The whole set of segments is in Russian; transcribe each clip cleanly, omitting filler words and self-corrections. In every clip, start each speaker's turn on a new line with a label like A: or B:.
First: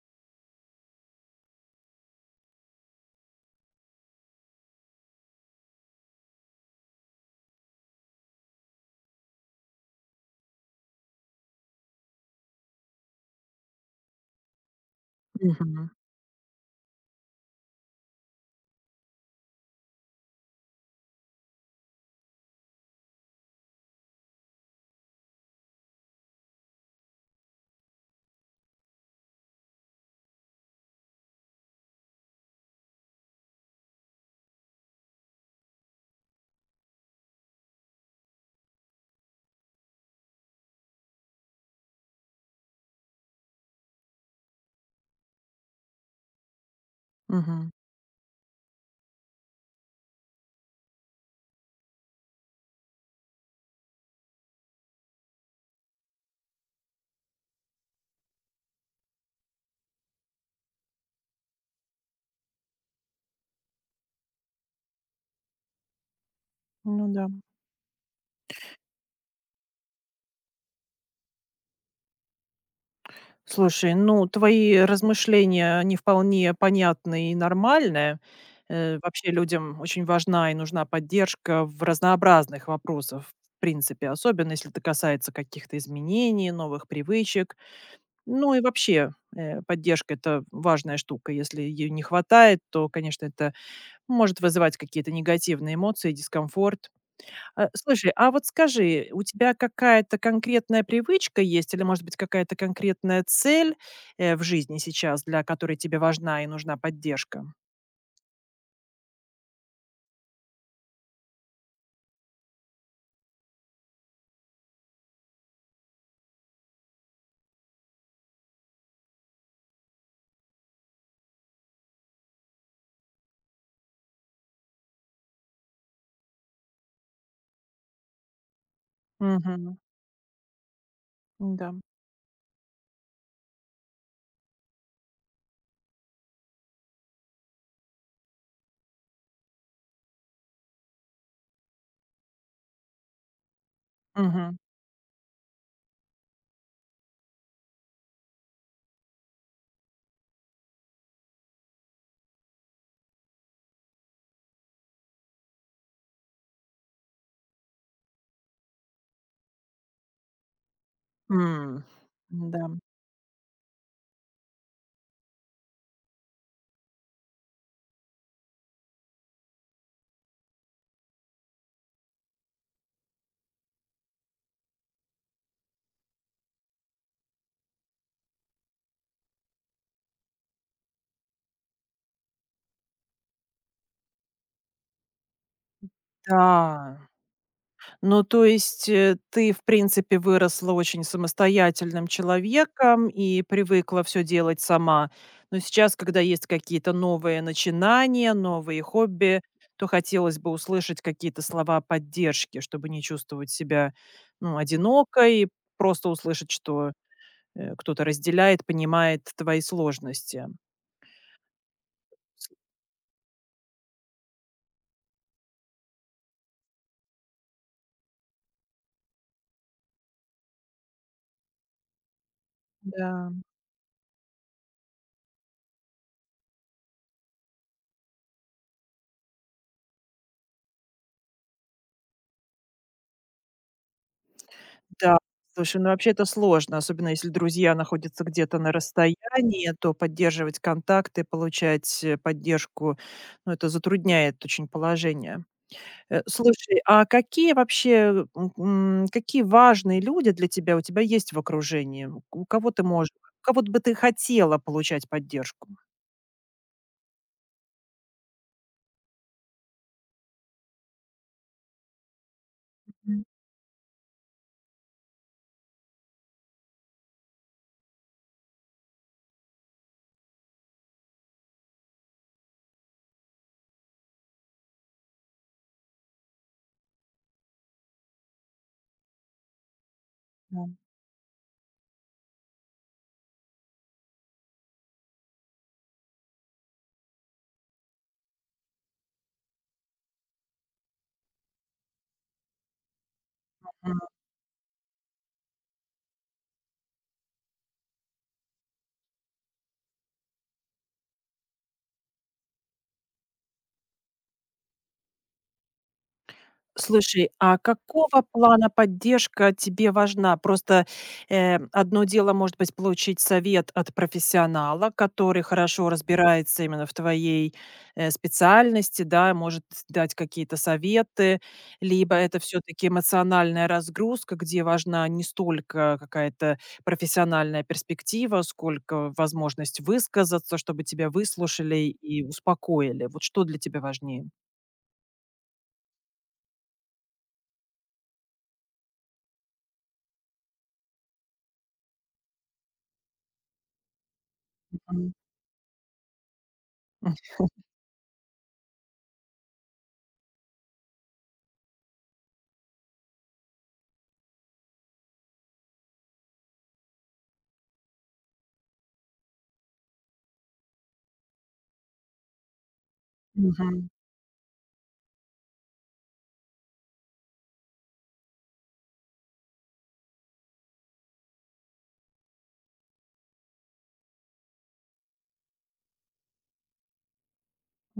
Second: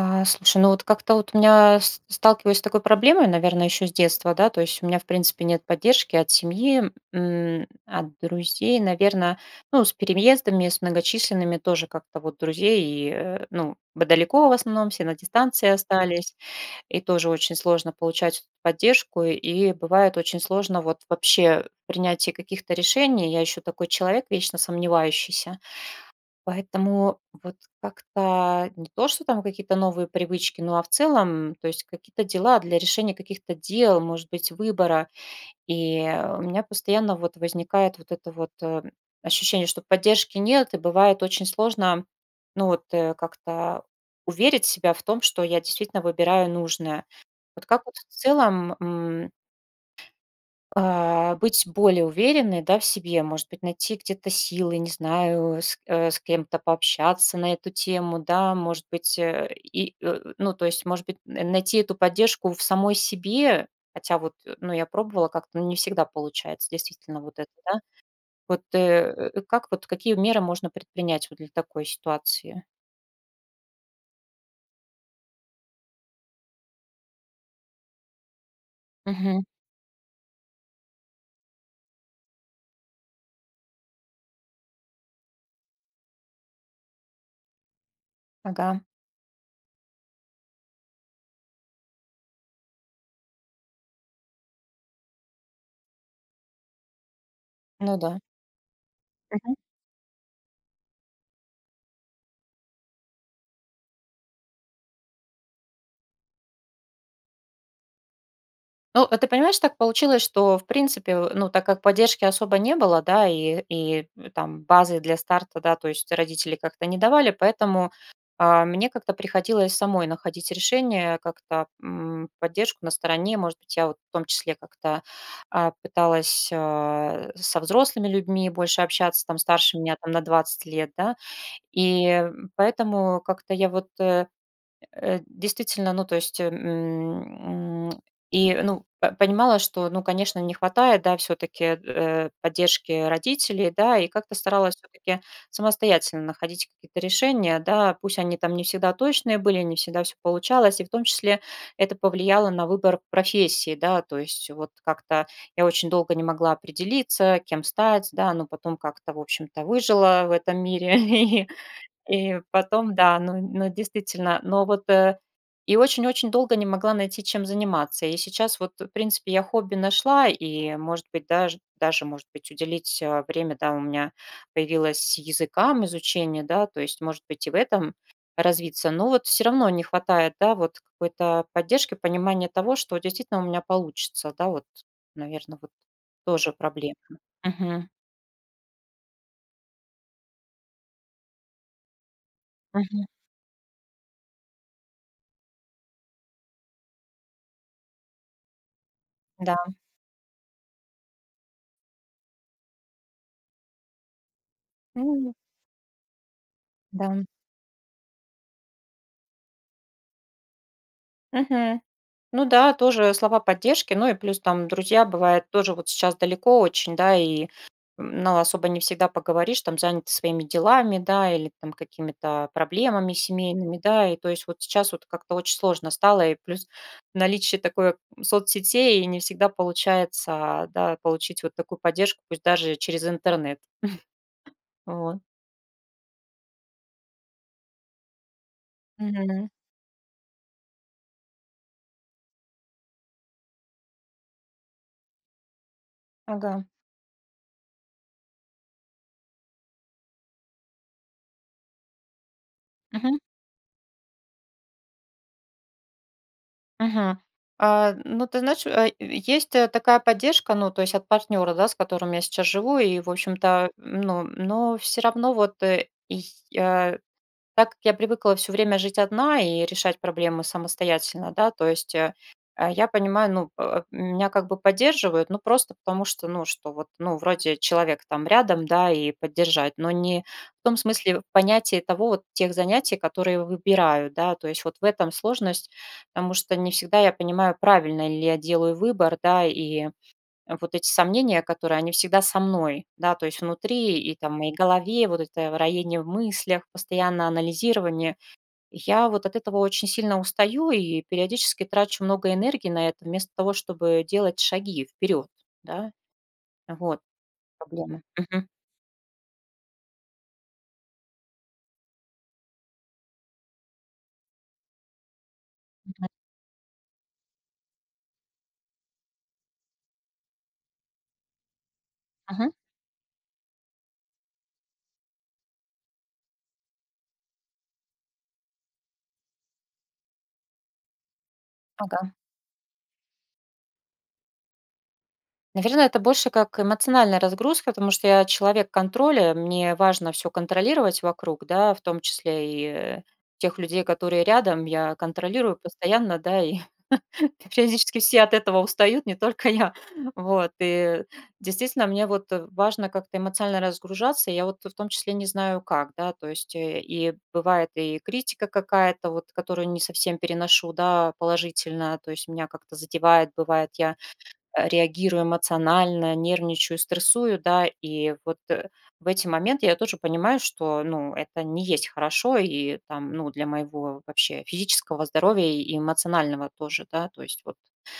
A: А, слушай, ну вот как-то вот у меня с сталкиваюсь с такой проблемой, наверное, еще с детства, да, то есть у меня, в принципе, нет поддержки от семьи, от друзей, наверное, ну, с переездами, с многочисленными тоже как-то вот друзей, и, ну, б далеко в основном, все на дистанции
B: Мгм,
A: остались, и тоже очень сложно получать эту поддержку, и бывает очень сложно вот вообще в принятии каких-то решений. Я еще такой человек, вечно сомневающийся. Поэтому вот как-то не то, что там какие-то новые привычки, ну, а в целом, то есть какие-то дела для решения каких-то дел, может быть, выбора. И у меня постоянно вот возникает вот это вот ощущение, что поддержки нет, и бывает очень сложно, ну, вот как-то уверить себя в том, что я действительно выбираю нужное. Вот
B: мгм.
A: как вот в целом быть более уверенной, да, в себе, может быть, найти где-то силы, не знаю, с кем-то пообщаться на эту тему, да, может быть, и, ну, то есть, может быть, найти эту поддержку в самой себе, хотя вот, ну, я пробовала как-то, но не всегда получается,
B: Ну
A: действительно,
B: да.
A: вот это, да. Вот как вот, какие меры можно предпринять вот для такой ситуации?
B: Слушай, ну твои размышления, они вполне понятны и нормальные. Вообще
A: Мгм.
B: людям очень важна и нужна поддержка в разнообразных вопросах, в принципе, особенно если это касается каких-то изменений, новых привычек. Ну и
A: Ага,
B: вообще поддержка – это важная штука. Если ее не хватает, то, конечно, это может вызывать какие-то негативные эмоции, дискомфорт.
A: ну
B: Слушай,
A: да.
B: а вот скажи, у тебя какая-то конкретная привычка есть или, может быть, какая-то конкретная цель, в жизни сейчас, для которой тебе важна и нужна поддержка?
A: Ну, а ты понимаешь, так получилось, что, в принципе, ну, так как поддержки особо не было, да, и там базы для старта, да, то есть родители как-то не давали, поэтому, мне как-то приходилось самой находить решение, как-то, поддержку на стороне. Может быть, я вот в том числе как-то, пыталась, со взрослыми людьми больше общаться, там, старше
B: Мгм.
A: меня, там, на 20 лет, да.
B: Да.
A: И, поэтому как-то я вот, действительно, ну, то есть, и, ну, п понимала, что, ну, конечно, не хватает, да, все таки поддержки родителей, да, и как-то
B: Мгм.
A: старалась все таки самостоятельно находить какие-то решения, да. Пусть они там не всегда точные были, не всегда все получалось, и в том числе это повлияло на выбор профессии, да. То есть вот как-то я очень долго не могла определиться, кем стать, да, но потом как-то, в общем-то, выжила в этом мире И
B: М-да. Да.
A: потом, да, ну, действительно, но вот, и очень-очень долго не могла найти, чем заниматься. И сейчас вот, в принципе, я хобби нашла, и, может быть, даже, может быть, уделить, время, да, у меня появилось языкам изучение, да, то есть, может быть, и в этом развиться. Но вот все равно не хватает, да, вот какой-то поддержки, понимания того, что действительно у меня получится, да, вот, наверное, вот тоже проблема.
B: Да.
A: Мгм.
B: Ну, то есть, ты, в принципе, выросла очень самостоятельным
A: Мгм.
B: человеком и привыкла все делать сама. Но сейчас, когда есть какие-то новые начинания, новые хобби,
A: Да.
B: то хотелось бы услышать какие-то слова поддержки, чтобы не чувствовать себя, ну,
A: М,
B: одинокой, просто услышать, что,
A: да.
B: кто-то разделяет, понимает твои сложности.
A: Мгм. Ну да, тоже слова поддержки. Ну и плюс там друзья, бывает, тоже вот сейчас далеко очень, да, и ну, особо не всегда поговоришь, там заняты своими делами, да, или там какими-то проблемами
B: Да.
A: семейными, да, и то есть вот сейчас вот как-то очень сложно стало, и плюс наличие такой соцсетей, и не всегда получается, да, получить вот такую поддержку, пусть даже через интернет.
B: Да,
A: Вот.
B: слушай, ну вообще это сложно, особенно если друзья находятся где-то на
A: Мгм.
B: расстоянии, то поддерживать контакты, получать поддержку, ну это затрудняет очень положение.
A: Ага.
B: Слушай, а какие вообще, какие важные люди для тебя у тебя есть в окружении? У кого ты можешь,
A: Мгм.
B: у кого вот бы ты хотела получать поддержку?
A: Мгм. Ну, ты знаешь, есть, такая поддержка, ну, то есть от партнера, да, с которым я сейчас живу, и, в
B: М,
A: общем-то, ну, но все равно вот, так как я привыкла все время жить одна и решать проблемы самостоятельно, да, то есть, я понимаю, ну, меня как бы поддерживают, ну, просто потому что, ну, что вот, ну, вроде человек там рядом, да, и поддержать, но не в
B: да.
A: том смысле в понятии того вот тех занятий, которые выбираю, да, то есть вот в этом сложность, потому что не всегда я понимаю, правильно ли я делаю выбор, да, и вот эти сомнения, которые, они всегда со мной, да, то есть внутри и там в моей голове, вот это роение в мыслях, постоянно анализирование. Я вот от этого очень сильно устаю и периодически трачу много энергии на это, вместо того, чтобы делать шаги вперед, да, вот
B: Слушай, а
A: проблема.
B: какого
A: Мгм.
B: плана поддержка тебе важна? Просто, одно дело, может быть, получить совет от профессионала, который хорошо
A: Мгм.
B: разбирается именно в твоей, специальности, да, может дать какие-то советы. Либо это все таки эмоциональная разгрузка, где важна не столько какая-то профессиональная перспектива, сколько возможность высказаться, чтобы тебя выслушали
A: Ага.
B: и успокоили. Вот что для тебя важнее?
A: Наверное, это больше как эмоциональная разгрузка, потому что я человек контроля, мне важно все контролировать вокруг, да, в том числе и э, тех людей, которые рядом, я
B: Мгм.
A: контролирую постоянно, да, и Физически все от этого устают, не только я. Вот, и действительно мне вот, важно как-то эмоционально разгружаться. Я вот в том числе не знаю как, да, то есть, и бывает и критика какая-то вот, которую не совсем переношу, да, положительно, то есть меня как-то задевает, бывает,
B: Мгм.
A: я, реагирую эмоционально, нервничаю, стрессую, да, и вот, в эти моменты я тоже понимаю, что, ну, это не есть хорошо и там, ну, для моего вообще физического здоровья и эмоционального тоже, да, то есть вот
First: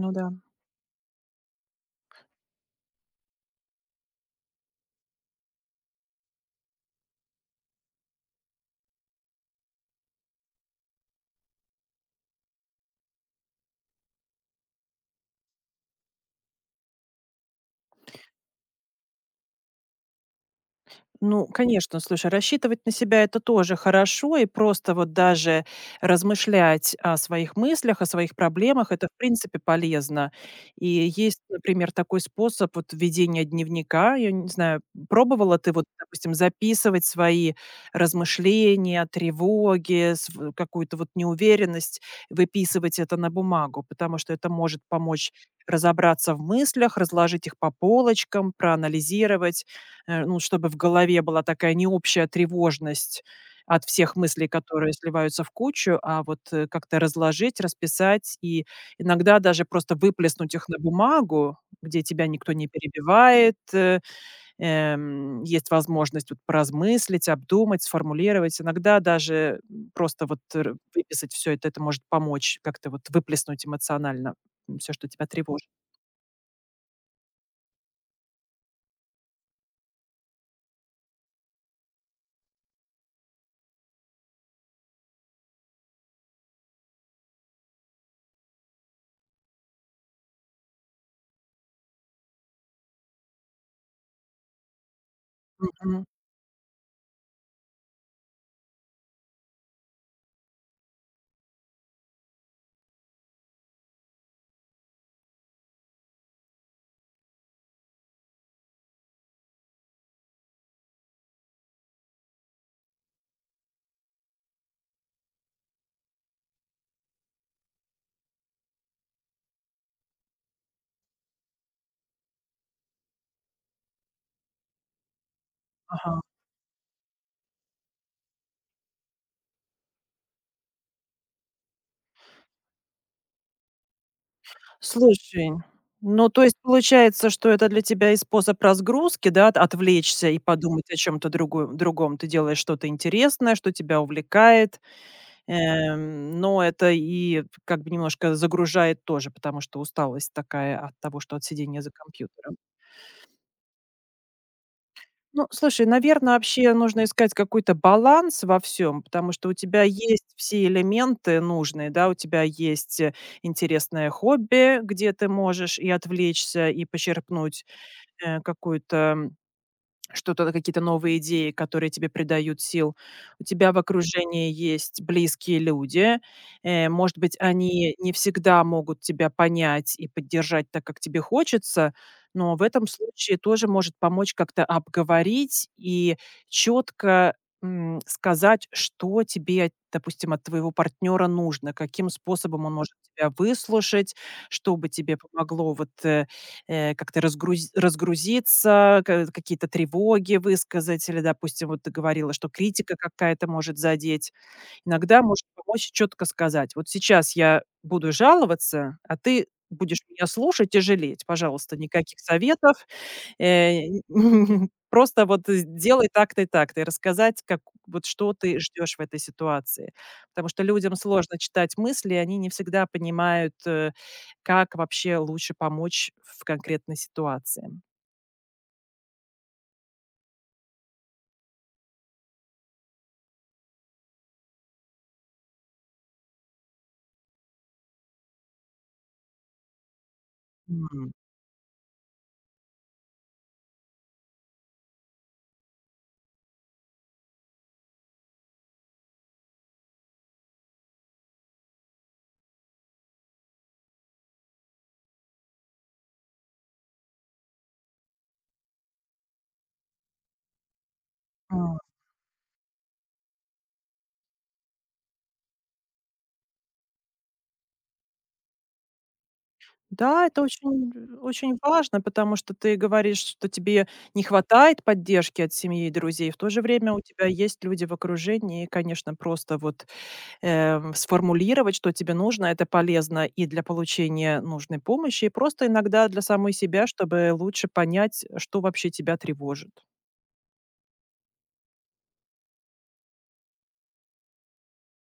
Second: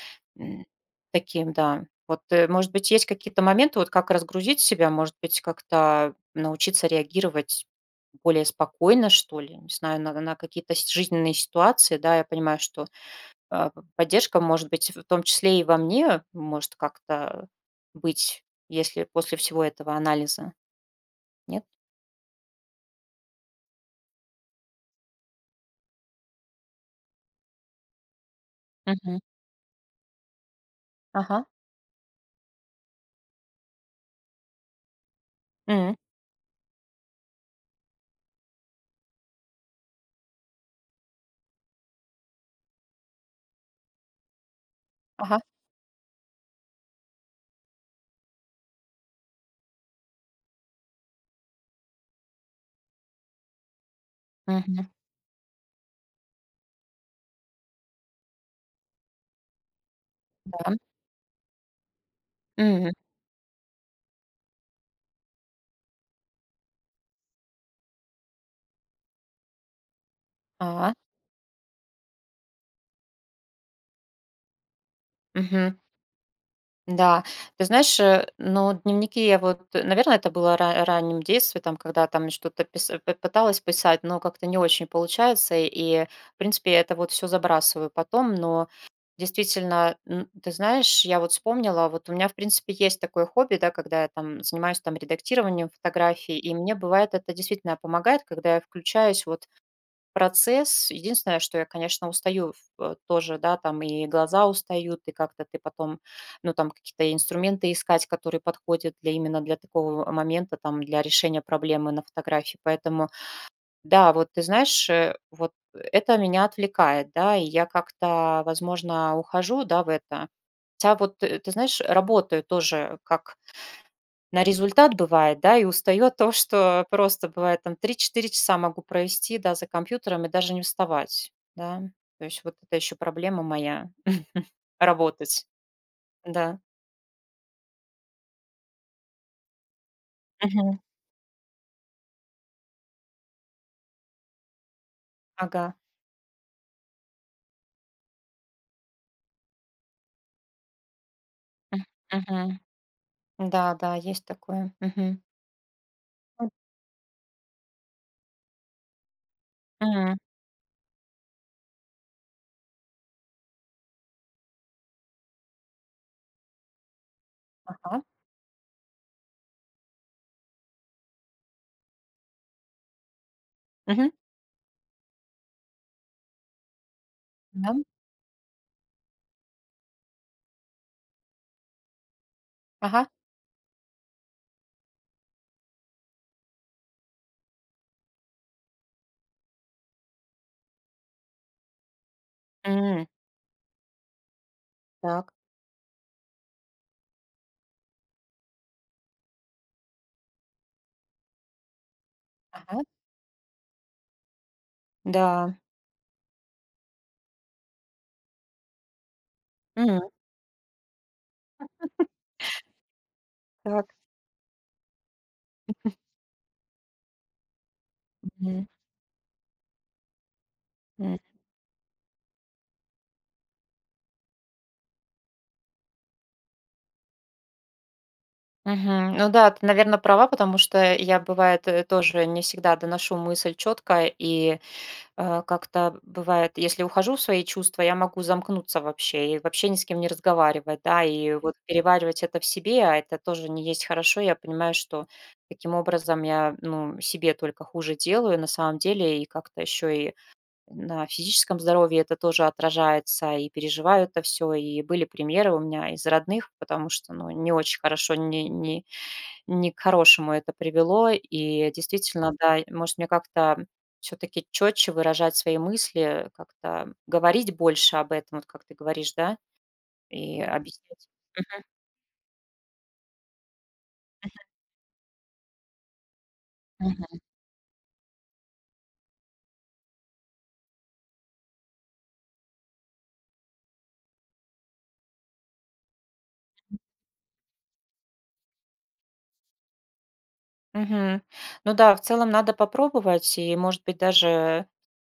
B: Ну да.
A: М, таким, да. Вот, может быть, есть какие-то моменты, вот как разгрузить себя, может быть, как-то научиться реагировать более спокойно, что ли, не знаю, на какие-то жизненные ситуации, да, я понимаю, что поддержка, может быть, в том числе и во мне, может как-то быть, если после всего этого анализа,
B: Ну,
A: нет?
B: конечно, слушай, рассчитывать на себя – это тоже хорошо, и просто вот даже размышлять о своих мыслях, о своих проблемах – это, в
A: Мгм.
B: принципе, полезно. И есть,
A: Ага.
B: например, такой способ вот ведения дневника. Я не знаю, пробовала ты вот,
A: М.
B: допустим, записывать свои размышления, тревоги, св какую-то вот неуверенность, выписывать это на бумагу? Потому что это может помочь
A: Ага.
B: разобраться в мыслях, разложить их по полочкам, проанализировать. Ну, чтобы в голове была такая необщая тревожность от всех мыслей,
A: Мгм.
B: которые сливаются в кучу, а вот, как-то разложить, расписать и иногда даже просто выплеснуть
A: Да.
B: их
A: Да.
B: на бумагу, где тебя никто не
A: М.
B: перебивает, есть возможность вот поразмыслить, обдумать, сформулировать. Иногда даже, просто вот р
A: А.
B: выписать все это может помочь как-то вот выплеснуть эмоционально, все, что тебя тревожит.
A: Мгм. Да, ты знаешь, ну, дневники я вот, наверное, это было раннем детстве, там, когда там что-то пыталась писать, но как-то не очень получается, и, э, в принципе, я это вот все забрасываю потом, но действительно, ты знаешь, я вот вспомнила, вот у меня, в принципе, есть такое хобби, да, когда я там занимаюсь там редактированием
B: Мгм.
A: фотографий, и мне бывает это действительно помогает, когда я включаюсь вот процесс. Единственное, что я, конечно, устаю в тоже, да, там и глаза устают, и как-то ты потом, ну, там какие-то инструменты искать, которые подходят для именно для такого момента, там, для решения проблемы на фотографии. Поэтому, да, вот ты знаешь, вот это меня отвлекает, да, и я как-то, возможно, ухожу, да, в это. Хотя вот, ты знаешь, работаю тоже как на результат бывает, да, и устаёт
B: Ага.
A: то, что просто бывает там 3-4 часа могу провести, да, за компьютером и даже не вставать, да. То есть вот это еще проблема моя- работать.
B: Слушай, ну, то есть
A: Да.
B: получается, что это для тебя и способ разгрузки, да, от отвлечься и
A: Мгм.
B: подумать о чем то другу другом. Ты делаешь что-то интересное, что тебя увлекает,
A: Ага.
B: но это и как бы немножко загружает тоже, потому что усталость такая от того, что от сидения
A: М,
B: за компьютером.
A: мгм. Да, да, есть такое. Мгм.
B: Ну, слушай, наверное,
A: М,
B: вообще нужно искать какой-то баланс во всем, потому что у тебя
A: м.
B: есть все элементы нужные, да. У тебя есть, интересное хобби, где ты можешь и отвлечься, и почерпнуть
A: Ага.
B: какую-то, что-то, какие-то новые идеи, которые тебе придают сил. У тебя в
A: Мгм.
B: окружении есть близкие люди. Может быть,
A: Да.
B: они не всегда могут тебя понять и поддержать так, как тебе хочется, но в этом
A: Ага.
B: случае тоже может помочь как-то обговорить и четко, сказать, что тебе, от- допустим, от твоего партнера нужно, каким способом он может
A: М.
B: тебя выслушать, что бы тебе
A: Так.
B: помогло вот, как-то разгруз разгрузиться, ка какие-то тревоги высказать или, допустим, вот ты говорила, что
A: Ага.
B: критика какая-то может задеть. Иногда может
A: Да.
B: помочь четко сказать: "Вот сейчас я буду жаловаться, а ты будешь
A: М.
B: меня слушать и жалеть. Пожалуйста, никаких советов, Э,
A: Так.
B: просто вот сделай так-то и так-то, и рассказать, как вот что ты
A: Мгм.
B: ждешь в этой ситуации. Потому что людям
A: М.
B: сложно читать мысли, и они не всегда понимают, как вообще лучше помочь в конкретной ситуации.
A: Мгм. Ну да, ты, наверно, права, потому что я, бывает, тоже не всегда доношу мысль четко и как-то бывает, если ухожу в свои чувства, я могу замкнуться вообще и вообще ни с кем не разговаривать, да,
B: М.
A: и вот переваривать это в себе, а это тоже не есть хорошо. Я понимаю, что таким образом я, ну, себе только хуже делаю на самом деле, и как-то еще и на физическом здоровье это тоже отражается, и переживаю это все, и были примеры у меня из родных, потому что, ну, не очень хорошо, не, не к хорошему это привело. И
B: М.
A: действительно, да, может, мне как-то все-таки четче выражать свои мысли, как-то говорить больше об этом, вот как ты говоришь, да,
B: Да, это
A: и
B: очень
A: объяснять.
B: очень важно, потому что ты говоришь, что тебе не хватает поддержки от семьи и друзей. В то же время у
A: Мгм.
B: тебя есть люди в окружении, и, конечно, просто вот сформулировать, что тебе нужно. Это полезно и для получения нужной помощи, и просто иногда для самой себя, чтобы лучше понять, что вообще тебя тревожит.
A: Мгм. Ну да, в целом надо попробовать, и, может быть, даже,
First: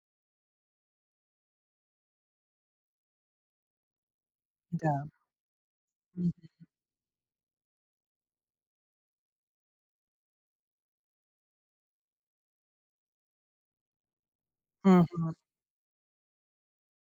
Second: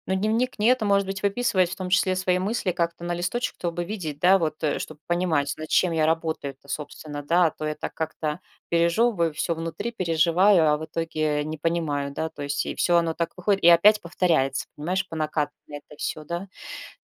A: ну, дневник нет, а может быть, выписывать в том числе свои мысли как-то на листочек, чтобы видеть, да, вот,
B: Да.
A: чтобы понимать, над чем я
B: Мгм.
A: работаю-то, собственно, да, а то я так как-то пережевываю, все внутри переживаю, а в итоге не понимаю, да, то есть и все оно так выходит, и опять повторяется, понимаешь, по
B: Мгм.
A: накатанной это все, да.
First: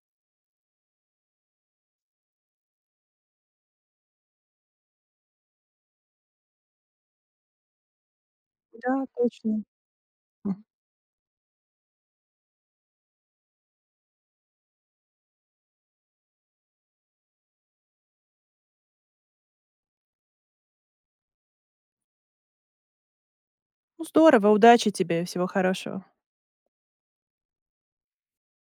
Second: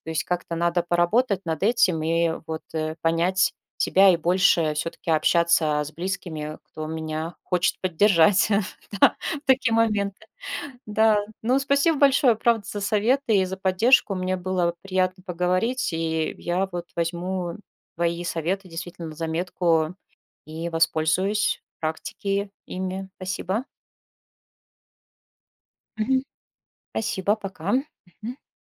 A: То есть как-то надо поработать над этим и вот понять себя и больше все-таки общаться с близкими, кто меня хочет поддержать
B: Да,
A: да, в
B: точно.
A: такие моменты.
B: Мгм.
A: Да, ну спасибо большое, правда, за советы и за поддержку. Мне было приятно поговорить, и я вот возьму твои советы действительно на заметку и воспользуюсь практике ими. Спасибо.
B: Ну, здорово, удачи тебе, всего хорошего.
A: Мгм. Спасибо, пока. Мгм.